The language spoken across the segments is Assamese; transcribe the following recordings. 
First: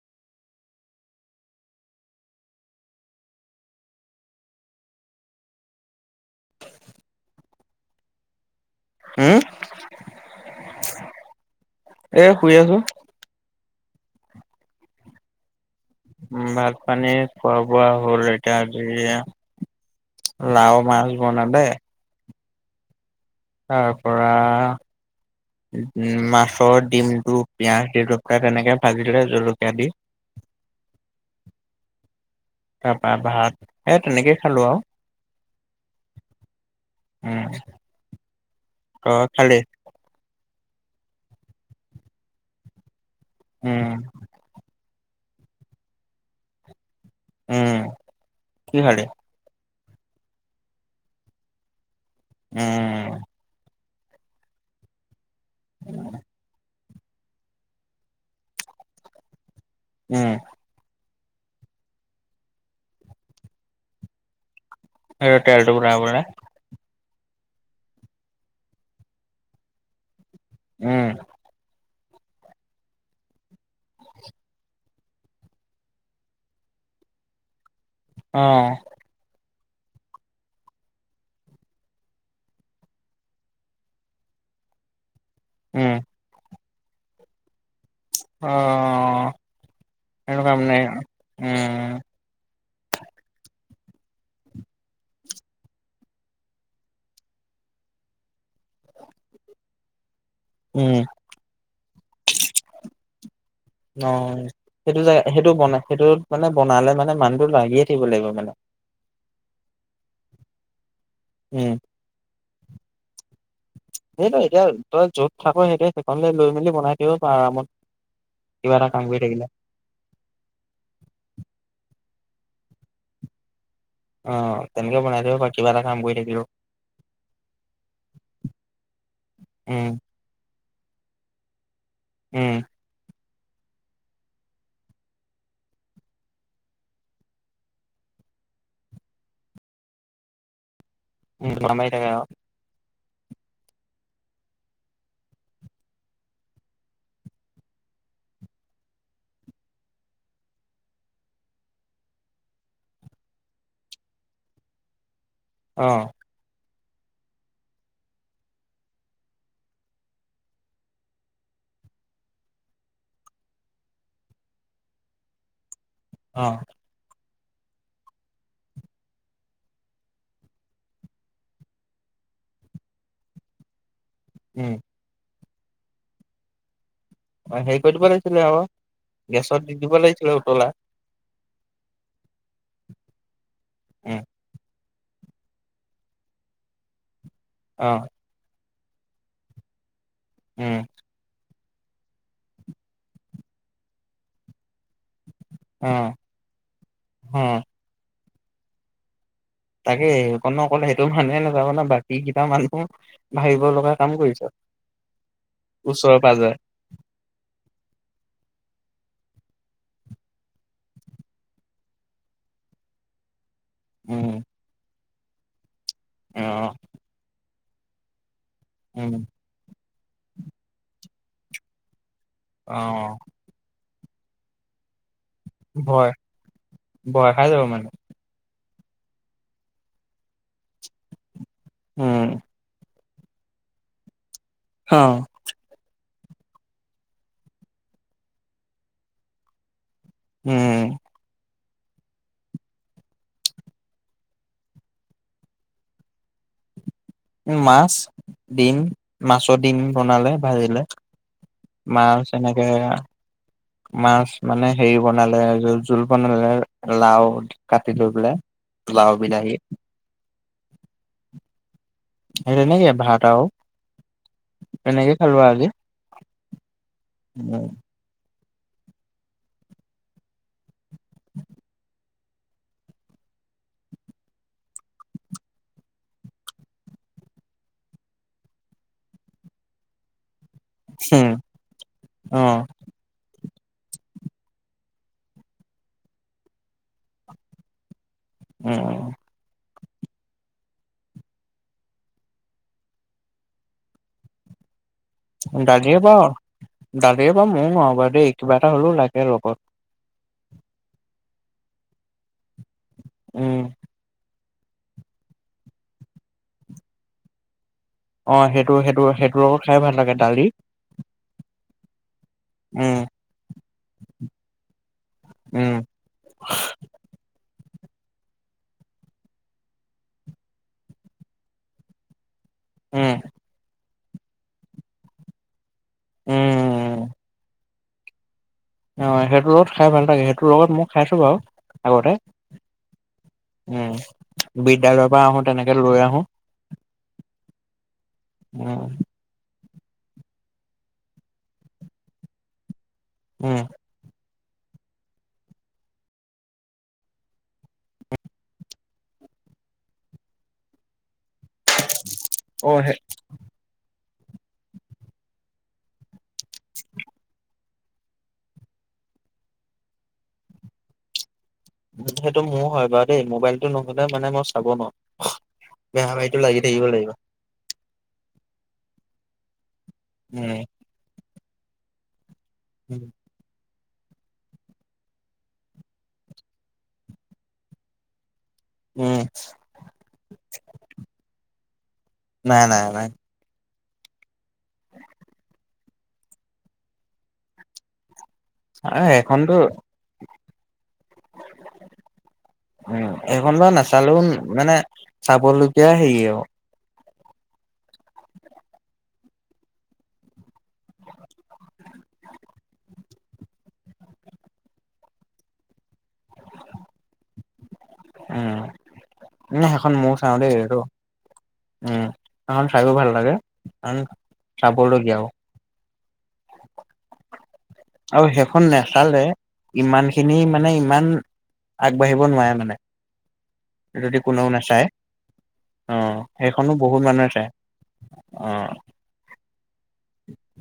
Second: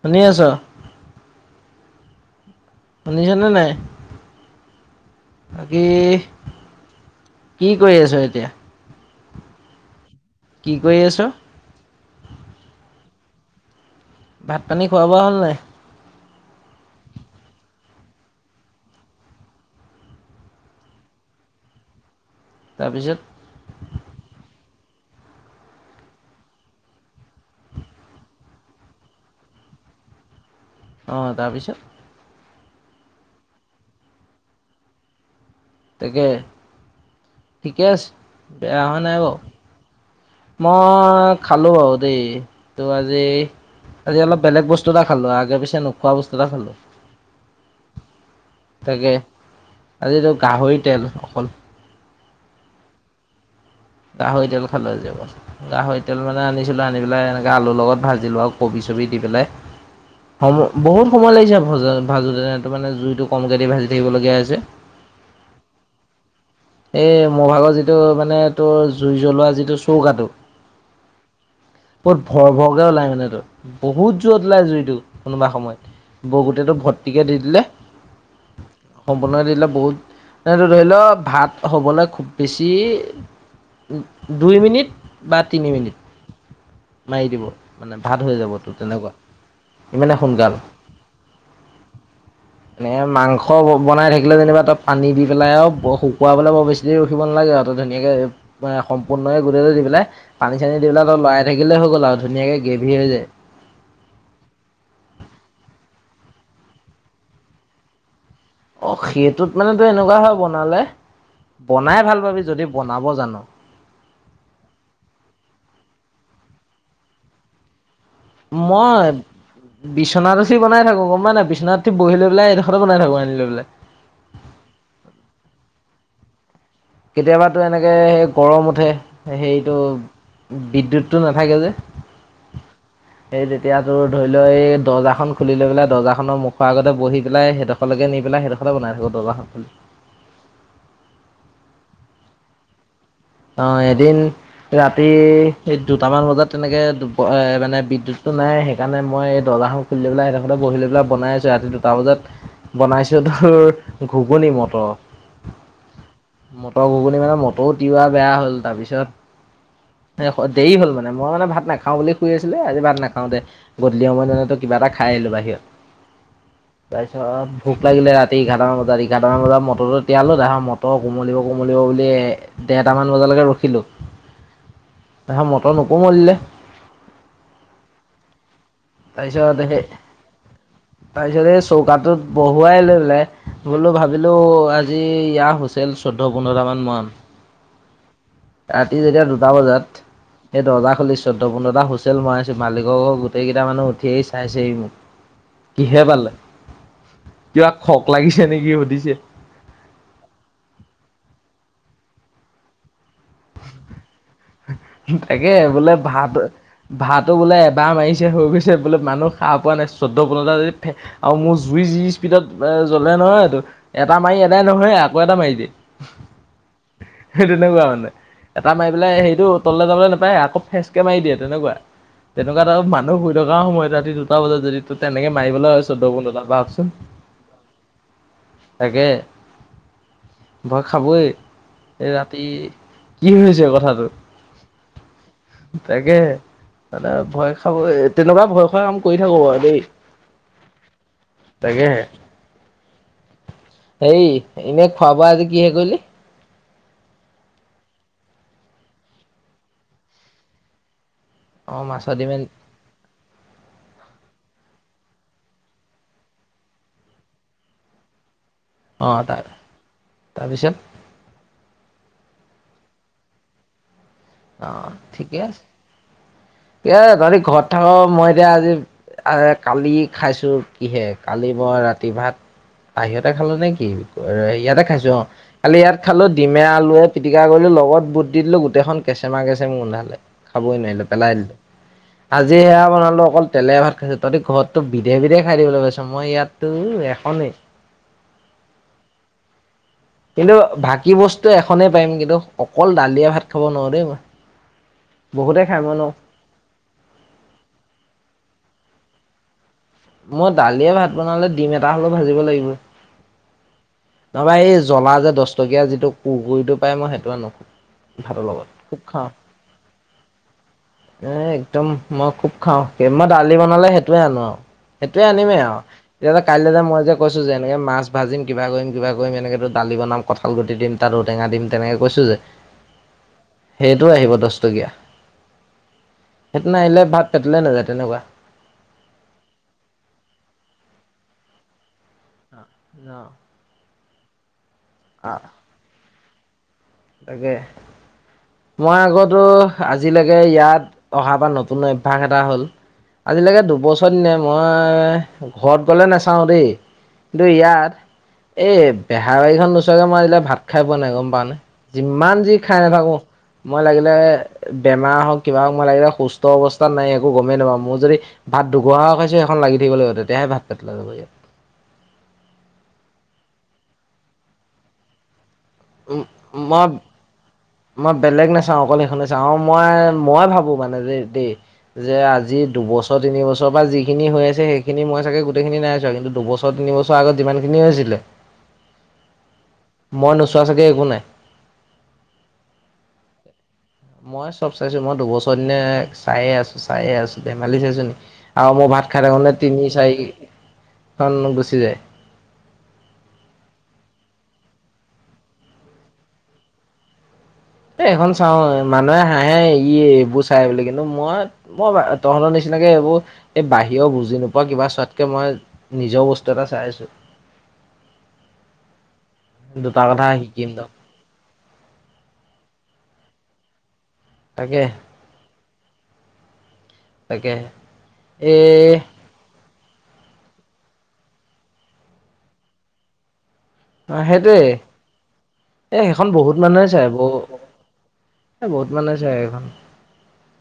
[inaudible] শুনি আছ? শুনিছানে নাই? বাকী, কি কৰি আছ এতিয়া? উম। [unintelligible] কি কৰি আছ? এ, শুই আছোঁ। ভাত-পানী, খোৱা-বোৱা হ'ল নাই? উম, ভাত-পানী, খোৱা-বোৱা হ'ল, এতিয়া আজৰি আৰু। লাও মাছ [unintelligible] তাৰপিছত? তাৰপৰা, [unintelligible] উম, মাছৰ ডিমটো পিয়াজ দি [unintelligible] তেনেকে ভাজিলে, জলকীয়া দি। অ'! তাৰপিছত? তাৰপৰা ভাত, এ, তেনেকে খালোঁ আৰু। তাকে, উম ঠিকে আছে! বেয়া হোৱা নাই তই বাৰু। খালি মই খালোঁ আৰু দেই। ত' আজি উম। আজি অলপ, বেলেগ বস্তু এটা খালোঁ, আগে -পিছে নোখোৱা বস্তু এটা খালোঁ। উম কি খালি তাকে, আজিতো গাহৰি তেল অকল। উম। গাহৰি তেল খালোঁ, আজি অকল। গাহৰি তেল মানে, আনিছিলোঁ, আনি পেলাই এনেকে, আলুৰ লগত ভাজিলোঁ আৰু কবি-চবি দি পেলাই। উম। সময়, বহুত সময় লাগিছে, ভা-ভাজোঁতে, ত' মানে, জুইটো কমকৈ দি ভাজি থাকিবলগীয়া হৈছে। আৰু তেলটো ওলাই গ'লে? এই, মোৰ ভাগৰ যিটো, মানে তোৰ, জুই জ্বলোৱা যিটো চৌকাটো, উম। বহুত ভৰ ভৰকে ওলাই মানে তোৰ বহুত জোৰত ওলাই জুইটো কোনোবা সময়ত। বৌ গোটেইটো ভৰ্তিকে দি দিলে। অ। সম্পূৰ্ণ দি দিলে বহুত ত এইটো ধৰি ল ভাত হ'বলৈ খুব বেছি দুই মিনিট বা তিনি উম মিনিট মাৰি দিব। মানে ভাত হৈ অ যাব তোৰ তেনেকুৱা ইমানে সেইটো কাম সোনকাল নাই উম এনে মাংস ব বনাই থাকিলে যেনিবা তই পানী দি পেলাই আৰু বহু খুৱাবলৈ বৰ বেছি দেৰি ৰখিব নালাগে আৰু তই ধুনীয়াকে সম্পূৰ্ণকে গোটেইটো দি পেলাই পানী - চানী দি উম পেলাই তই লৰাই থাকিলেই হৈ গ'ল আৰু ধুনীয়াকে গ্ৰেভি হৈ যায়। অ। সেইটো জাগা সেইটো বনাই সেইটো মানে বনালে মানে মানুহটো লাগিয়ে থাকিব লাগিব মানে। অ সেইটোত মানে তোৰ এনেকুৱা হয় বনালে, উম বনাই ভাল পাবি যদি বনাব জান'। এই তই এতিয়া তই য'ত থাক সেইটো সেইখন লৈ মেলি বনাই দিব পাৰোঁ আৰামত। কিবা এটা কাম মই কৰি থাকিলে বিচনাত উঠি বনাই থাকো গম পাই নাই, বিছনাত উঠি বহি লৈ পেলাই এডোখতে বনাই থাকো আনি লৈ পেলাই। অ তেনেকে বনাই থাক বা কিবা এটা কাম কৰি থাকিলো। কেতিয়াবাতো এনেকে সেই গৰম উঠে হেৰিতো উম বিদ্যুৎটো নাথাকে যে। উম। এই তেতিয়া তোৰ ধৰি ল এই দৰ্জাখন খুলি লৈ পেলাই দৰ্জাখনৰ মুখৰ আগতে বহি পেলাই সেইটো সকলকে নি পেলাই সেইডখৰতে বনাই থাকোঁ দৰ্জাখন খুলি। উম [inaudible] অ এদিন ৰাতি এই দুটামান বজাত তেনেকে প এ মানে বিদ্যুতটো নাই সেইকাৰণে মই এই দৰ্জাখন খুলি লৈ পেলাই সেইডখৰতে বহি লৈ পেলাই বনাই আছো ৰাতি দুটা বজাত বনাইছো তোৰ ঘুগুনী মটৰ। অ। মটৰ ঘুগুনি মানে মটৰ তিৱা বেয়া হ'ল তাৰপিছত তে হল দেৰি হ'ল মানে মই মানে ভাত নাখাওঁ বুলি শুই আছিলো এ আজি ভাত নাখাও দে। গধূলি সময়ত মানে তোৰ কিবা এটা খাই আহিলো বাহিৰত। অ। তাৰপিছত ভোক লাগিলে ৰাতি এঘাৰটামান বজাত, এঘাৰটামান বজাত মটৰটো তিয়ালো তাৰ ম মটৰ কোমলিব কোমলিব বুলি ডেৰটামান বজালৈকে ৰখিলোঁ। উম। তাহে মটৰ নোকোমলিলে অ হেৰি কৰি দিব লাগিছিলে আৰু তাৰপিছত সেই তাৰপিছত এই চৌকাটোত বহুৱাই লৈ পেলাই বোলো উম ভাবিলো আজি ইয়াৰ হৈছিল চৈধ্য, পোন্ধৰটামান মান। অ। ৰাতি যেতিয়া দুটা বজাত সেই উম দৰ্জা খুলিছ চৈধ্য, পোন্ধৰটা হৈছিল মই আছো মালিকক গোটেই কেইটা মানুহ উঠি আহি চাইছেহি মোক। অ কিহে পালে, অ কিবা খক লাগিছে নেকি সুধিছে? তাকে অকনে অকণে সেইটো মানুহে নাযাব ন বাকী কিবা মানুহো ভাবিব লগা কাম কৰিছ। তাকে বোলে ওচৰে ভাত পাজৰে ভাতো বোলে এবাৰ মাৰিছে হৈ গৈছে বোলে মানুহ খা পোৱা নাই চৈধ্য পোন্টা যদি ফে- আৰু মোৰ জুই যি স্পীডত এ জ্বলে নহয়টো- এটা উম মাৰি এদাই নহয় আকৌ এটা মাৰি দিয়ে। অঁ' সেই তেনেকুৱা মানে, এটা মাৰি উম পেলাই সেই- টো তলে যাবলে নাপায় আকৌ ফেচকে মাৰি দিয়ে তেনেকুৱা তেনেকুৱাত আৰু অ', মানুহ শু- থকা সময়ত ৰাতি দুটা বজাত যদি তোৰ তেনেকে মাৰিবলৈ হয় চৌধ্য ভয় পোন্ধতাত ভাবকচোন। ভয় খাই যাব মানে। তাকে, ভই খাবই। এই উম, ৰাতি কি হৈছে কথাটো? অঁ' তাকে, ভয় খাবৈ তেনেকুৱা ভয় খোৱা কাম কৰি থাকো বাৰু দেই। উম উম' তাকেহে, হেই এনেই খোৱা বোৱা আজি কি হে কৰিলি? মাছ, ডিম, মাছৰ ডিম বনালে ভাজিলে। অ মাছৰ মাছ ডিম এনেকে- মাছ মানে হেৰি বনালে জোল বনালে লাও। কাটি লৈ পেলাই। লাও অঁ তাৰ বিলাহী তাৰপিছত, - সেই তেনকে ভাত আও। অঁ ঠিকে আছে, এ তহতি ঘৰত উম, থাক মই- এতিয়া আজি কালি খাইছো কিহে? কালি মই ৰাতি ভাত- বাহিৰতে খালো নে কি? সেইয়াতে খাইছো অঁ'। কালি ইয়াত খালো, ডিমে আলুৱে পিটিকা কৰিলো লগত বুট দি দিলো গোটেইখন- কেঁচেমা কেঁচেম গোন্ধালে খাবই নোৱাৰিলো পেলাই দিলো, আজি অ', সেয়া বনালো অকল- তেলে ভাত খাইছো। তহঁতি ঘৰততো বিধে বিধে খাই দিবলৈ পাইছো মই ইয়াততোও এখনেই। উম উম' কিন্তু, বাকী বস্তু এখনেই পাৰিম কিন্তু অকল দালিয়া ভাত খাব নোৱাৰো দেই মই। বহুতে খাই মই দালিয়ে নোৱাৰো। বাৰু দালিয়ে বাৰু মই নোৱাও বাও দেই কিবা এটা হ'লও লাগে লগত। মই দালিয়ে ভাত বনালে ডিম এটা হ'লেও ভাজিব লাগিব। উম' তাপা এই জ্বলা যে দছটকীয়া যিটো কুকুৰিটো পাই মই সেইটো আনো। ভাতৰ অঁ লগত সেইটো খুব সেইটো খাওঁ। সেইটো লগত খাই ভাল লাগে দালি। এ একদম মই খুব- খাওঁ। উম, মই দালি বনালে সেইটোয়ে আনো আও সেইটোয়ে আনিমেই উম, আৰু। তেতিয়া কাইলে যে মই যে কৈছো যে এনেক মাছ ভাজিম কিবা কৰিম কিবা কৰিম এনেকেটো দালি বনাম। কঁঠাল গুটি দিম তাত ঔটেঙা দিম তেনেকে কৈছো যে- উম' সেইটো আহিব দছটকীয়া। সেইটো বাহিৰে উম। ভাত পেতলে নাযায় তেনেকুৱা। অঁ সেইটো লগত খাই ভাল লাগে, সেইটোৰ লগত মই খাইছোঁ বাৰু আগতে। ন। উম' বিদ্যালয় পৰা আহোঁ তেনেকে লৈ আহোঁ। তাকে, মই আগতো- আজিলেকে ইয়াত অহা পা নতুন অভ্যাস এটা হ'ল, উম আজিলেকে দুবছৰ দিনে- মই ঘৰত গলে নাচাওঁ দেই, কিন্তু ইয়াত- এই বেহাৰবাৰীখন নোচোৱাকৈ, মই আজিলৈকে ভাত খাই পোৱা নাই গম পাৱ নে। যিমান যি অ খাই সেই নাথাকো। মই লাগিলে বেমাৰ হওঁক কিবা হওঁক, মই লাগিলে সুস্থ অৱস্থাত নাইয়ে একো গমেই নাপাওঁ, মোৰ যদি ভাত দুঘহা খাইছো সেইখন লাগি থাকিব লাগিব, তেতিয়াহে ভাত পেটলে যাব। সেইটো মোৰ হয় বাৰু দেই, মোবাইলটো নহ'লে মানে মই চাব নোৱাৰোঁ। বেহাৰবাৰিটো লাগি মই থাকিব লাগিব। মই বেলেগ নাচাওঁ অকল সেইখনে চাওঁ। আৰু মই মই উম ভাবো মানে যে দেই যে আজি দুবছৰ, তিনিবছৰ পা যি খিনি হৈ আছে, সেইখিনি মই চাগে গোটেইখিনি নাইছোৱা, কিন্তু দুবছৰ, তিনিবছৰ আগত যিমান খিনি হৈছিলে উম। মই নোচোৱা চাগে একো নাই। নাই, নাই, নাই। মই চব চাইছো, মই দুবছৰ দিনে চাইয়ে আছো, চাইয়ে আছো, ধেমালি চাইছো নেকি। আৰু মোৰ ভাত থকা লৈ, এইখনতো তিনি, চাৰিখন গুচি যায়। উম, এইখন বা নাচালেও মানে চাবলগীয়া হেৰি আৰু। এ এইখন চাওঁ, মানুহে হাঁহে ই এইবোৰ চাই বুলি। কিন্তু মই মই তহঁতৰ নিচিনাকে, এইবোৰ এই বাহিৰৰ বুজি নোপোৱা কিবা চোৱাতকে মই নিজৰ বস্তু এটা চাই আছোঁ। উম, সেইখন দুটা মইয়ো কথা চাওঁ দেই, শিকিম সেইটো ৰ উম, সেইখন চাইও ভাল লাগে, কাৰন তাকে চাবলগীয়াও। তাকে। আৰু এ সেইখন নেচালে ইমান খিনি মানে ইমান, আগবাঢ়িব নোৱাৰে মানে। যদি কোনেও সেইটোৱে নাচায়। অ এ সেইখন বহুত সেইখনো মানুহ চাই মানুহে বহুত, চায় এ বহুত মানুহে চাই সেইখন।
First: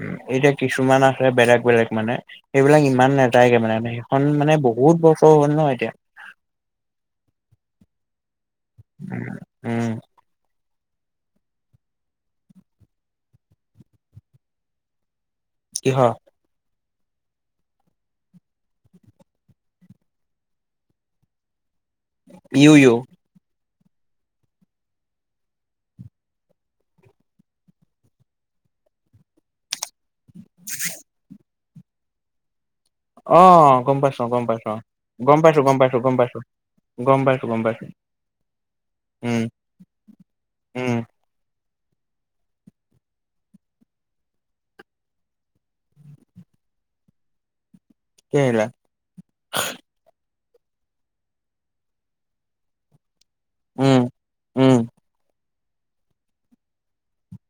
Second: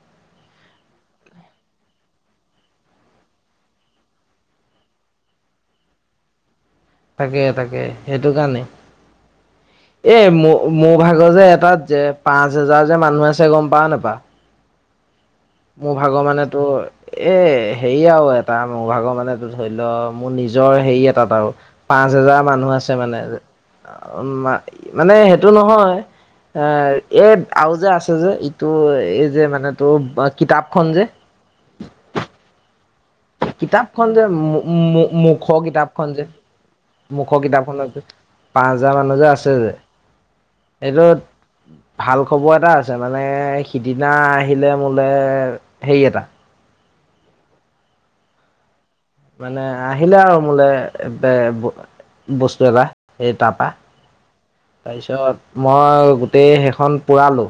উম, এতিয়া কিছুমান আছে বেলেগ, বেলেগ মানে। সেইবিলাক ইমান নেযায়গে মানে, সেইখন মানে বহুত বছৰ হ'ল ন এতিয়া। তাকে, তাকে সেইটো কাৰণে। উম, উম। এই মোৰ, মোৰ ভাগৰ যে এটাত যে, পাঁচ হেজাৰ যে মানুহ আছে গম পাওঁ, নাপাওঁ। মোৰ কিহৰ ভাগৰ মানে তোৰ এ হেৰি আৰু এটা, মোৰ ভাগৰ মানে ধৰি লও মোৰ নিজৰ হেৰি এটাত আৰু। পাঁচ হেজাৰ ইউ মানুহ ইউ আছে মানে, মানে সেইটো নহয়। এ এই আৰু যে আছে যে, ইটো এই যে মানে তোৰ কিতাপখন যে। অ গম কিতাপখন পাইছো যে, গম পাইছো অ গম মুখৰ পাইছো গম পাইছো কিতাপখন গম যে। পাইছো গম মুখৰ পাইছো গম পাইছো কিতাপখনত যে, পাঁচ হাজাৰ মানুহ যে উম আছে যে, উম এইটো ভাল খবৰ এটা আছে মানে, সিদিনা আহিলে মোলে হেৰি এটা কি আহিলে। মানে, আহিলে আৰু মোলে বস্তু এটা। এই তাৰপৰা, উম উম তাৰপিছত মই গোটেই সেইখন পোৰালো।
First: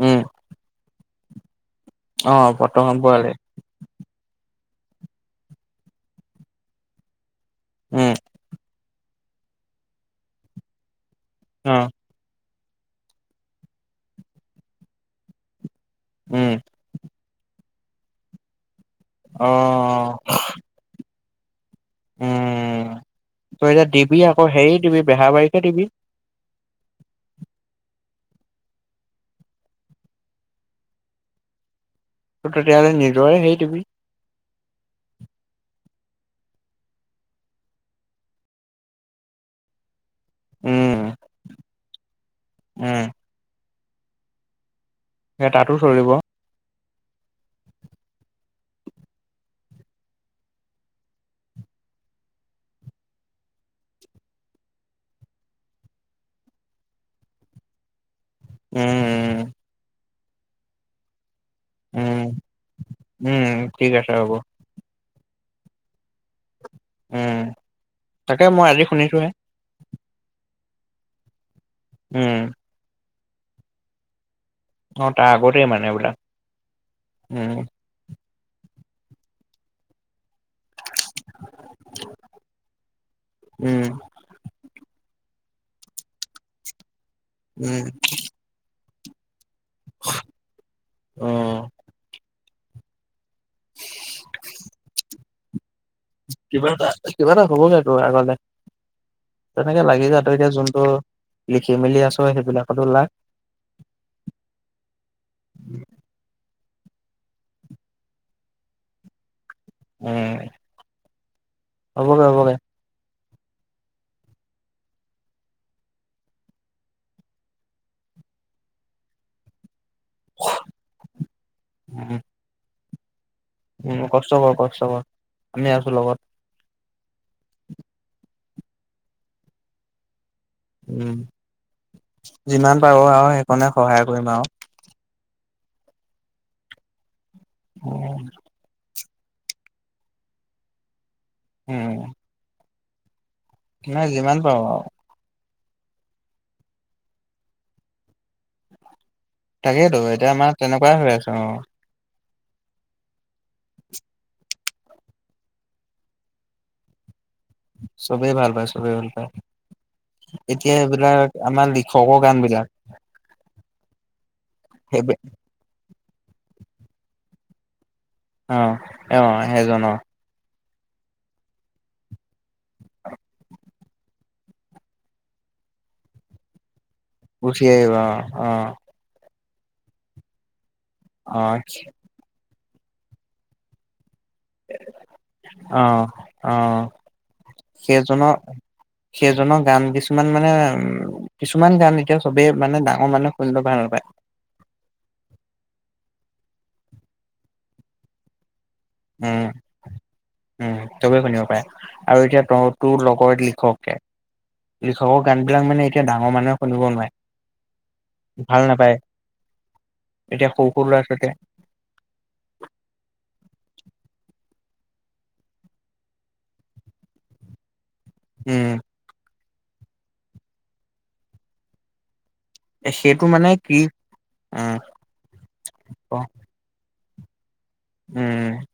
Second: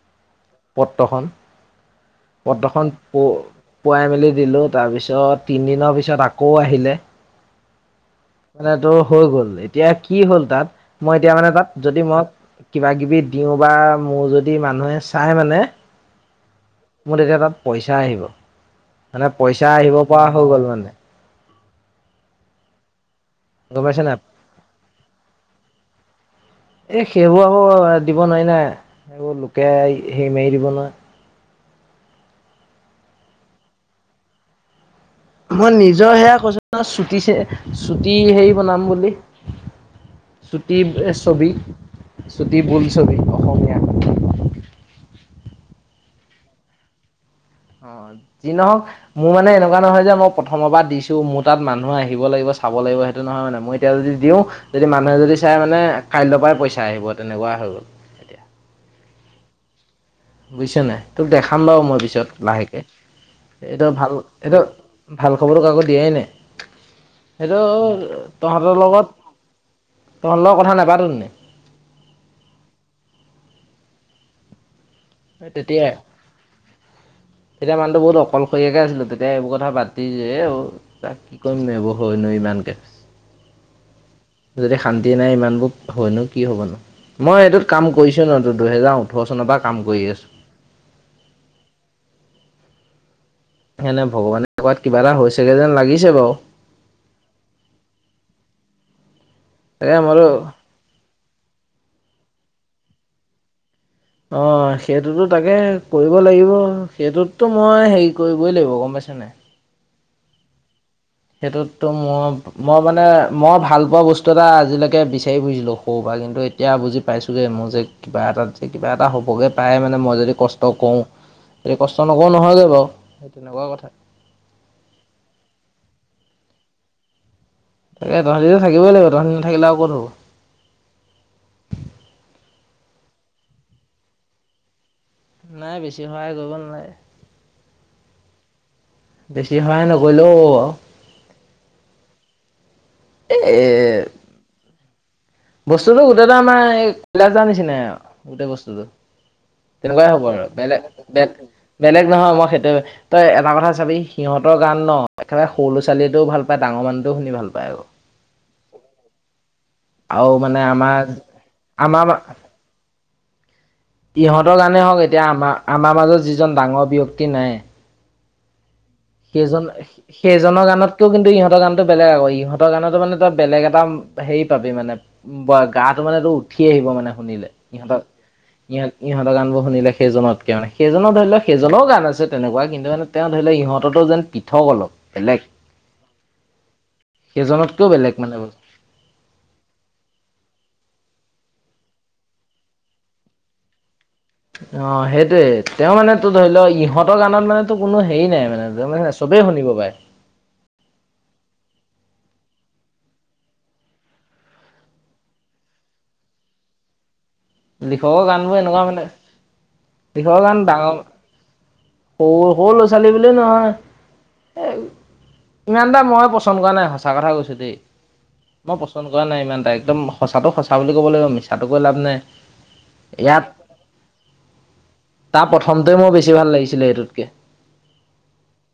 উম। পত্ৰখন, অ পত্ৰখন বৰ্তমান পু পোৱালে পুৰাই মেলি দিলোঁ, তাৰপিছত তিনদিনৰ পিছত আকৌ আহিলে। উম। মানে তোৰ হৈ গ'ল, এতিয়া কি হ'ল তাত, মই এতিয়া মানে অ তাত যদি মই কিবাকিবি দিওঁ বা মোৰ যদি মানুহে চাই মানে উম। মোৰ তেতিয়া তাত পইচা আহিব মানে অ পইচা আহিব পৰা হৈ গ'ল মানে। উম তই এতিয়া গম পাইছে নাই দিবি আকৌ হেৰি দিবি বেহা বাৰীকে দিবি। এই সেইবোৰ আকৌ দিব নোৱাৰি নাই সেইবোৰ লোকে সেৰি মাৰি দিব নহয়। ত তেতিয়া হ'লে নিজৰে সেই দিবি। মই নিজৰ সেয়া কৈছো ন চুটি চুটি হেৰি বনাম বুলি। চুটি উম ছবি চুটি বোল উম, ছবি অসমীয়া। এ তাতো চলিব। অ, যি নহওঁক। মোৰ মানে এনেকুৱা নহয় যে মই প্ৰথমৰ পৰা দিছোঁ মোৰ তাত মানুহ আহিব লাগিব চাব লাগিব সেইটো নহয় মানে মই তেতিয়া যদি দিও যদি মানুহে যদি চাই মানে কাইলৈ পৰাই পইচা আহিব তেনেকুৱা হৈ গ'ল। এতিয়া উম উম উম বুজিছা নাই তোক দেখাম বাৰু মই উম, উম, পিছত লাহেকে উম, এইটো ঠিক ভাল আছে হ'ব এইটো ভাল খবৰ কাকো দিয়াই নাই। উম, সেইটো তাকে মই তহঁতৰ আজি লগত শুনিছোহে তহঁতৰ লগ কথা নাপাতোনে। উম। অ', তাৰ আগতেই মানে তেতিয়াই বোলা উম, তেতিয়া মানুহটো বহুত অকল শৰিয়াকে আছিলো তেতিয়া এইবোৰ কথা পাতি যে অ', তাক কি কৰিম ন এইবোৰ হয়নো ইমানকে। উম। যদি শান্তি নাই ইমানবোৰ হয়নো কি হ'ব নো মই এইটোত উম, কাম কৰিছোঁ ন ত দুহেজাৰ ওঠৰ চনৰ পৰা কাম কৰি আছোঁ। অ'। এনে ভগৱানে কৰবাত কিবা এটা হৈছেগে যেন লাগিছেঁ বাৰু। কিবা এটা কিবা এটা হবগে তোৰ আগলে তেনেকে তাকে লাগি মই বোলো যাত এতিয়া যোন ত লিখি মেলি আছোঁ সেইবিলাকতো লাগ। অ', সেইটোতো তাকে কৰিব লাগিব সেইটোততো মই হেৰি কৰিবই লাগিব গম পাইচা নাই। উম। সেইটোত ত হ'বগে মই হ'বগে মই মানে মই ভালপোৱা বস্তু এটা আজিলৈকে বিচাৰি বুজিছিলোঁ সৰুৰ পৰা কিন্তু এতিয়া বুজি পাইছোঁগৈ মোৰ যে কিবা এটাত যে কিবা এটা হ'বগৈ পাৰে মানে মই য কষ্ট কৰোঁও এই কষ্ট উম, নকৰও নহয়গৈ বাৰু সেই তেনেকুৱা কথা। উম, কষ্ট কৰ কষ্ট কৰ আমি আছোঁ লগত। তাকে তহঁতিটো থাকই লাগিব তঁহতি নাথাকিলে আৰু ক'ত হ'ব। উম যিমান পাৰোঁ আৰু সেইকণে সহায় কৰিম আৰু। নাই বেছি সহায় কৰিব নালাগে। উম। বেছি সহায় নকৰিলেও হ'ব। উম। এ এ নাই যিমান পাৰো আৰু। বস্তুতটো গোটেইটা আমাৰ এই কলাচাৰ নিচিনাই গোটেই বস্তুটো। তাকেইতো তেনেকুৱাই হ'ব এতিয়া আৰু আমাৰ বেলেগ তেনেকুৱাই হৈ বে আছে অ'। বেলেগ নহয় মই সেইটো তই এটা কথা চাবি সিহঁতৰ গান ন একেবাৰে সৰু ছোৱালীও ভাল পায় ডাঙৰ মানুহটোও শুনি ভাল পায় আৰু। চবেই ভাল পায় চবেই ভাল পায়। আৰু মানে এতিয়া আমাৰ এইবিলাক, আমাৰ লিখকৰ গান বিলাক ইহঁতৰ গানেই হওঁক, সেই এতিয়া আমাৰ, আমাৰ মাজত যিজন ডাঙৰ ব্যক্তি নাই। অ, অ সেইজন, সেইজনৰ সেইজনৰ গানত কেও কিন্তু ইহঁতৰ গানতো বেলেগ আকৌ, ইহতৰ গানতো মানে তই বেলেগ এটা হেৰি পাবি মানে, গাটো মানেটো উঠি আহিব মানে, শুনিলে উঠি আহিব ইহঁতক, অ অ ইহঁত ইহঁৰ গান বোৰ শুনিলে সেইজনতকে মানে, সেইজনৰ ধৰি অ লও সেইজনৰও গান আছে তেনেকুৱা, কিন্তু মানে তেওঁ ধৰি লও ইহঁত ত, যেন পৃথক অলপ বেলেগ, অ অ সেইজনতকেও বেলেগ মানে সেইজনৰ সেইজনৰ গান কিছুমান মানে, উম, কিছুমান গান এতিয়া চবেই, মানে ডাঙৰ মানুহ শুনিব ভাল পায়। অ, সেইটোয়ে তেওঁ মানে তো, ধৰি ল, ইহঁতৰ গানত মানে, কোনো হেৰি নাই মানে মানে চবেই উম শুনিব পাই। উম, চবেই শুনিব পাৰে, আৰু এতিয়া ত, তোৰ লগৰ লিখকে লিখকৰ গানবিলাক মানে এতিয়া, মানুহে শুনিব নোৱাৰে। লিখকৰ গান বোৰ ভাল এনেকুৱা নাপায় মানে, লিখকৰ এতিয়া সৰু গান সৰু ল'ৰা ডাঙৰ ছোৱালীয়ে সৰু সৰু ল'ৰা-ছোৱালী বুলি নহয়, এ ইমান এটা মই পচন কৰা নাই, সঁচা কথা কৈছো দেই। উম মই পচন কৰা নাই, ইমান এটা, একদম সচাঁটো সঁচা বুলি ক'ব লাগিব, মিছাতো কৈ লাভ নাই। সেইটো ইয়াত মানে কি? উম, তাৰ প্ৰথমটোৱে মোৰ বেছি ভাল লাগিছিলে, এইটোতকে। উম, উম,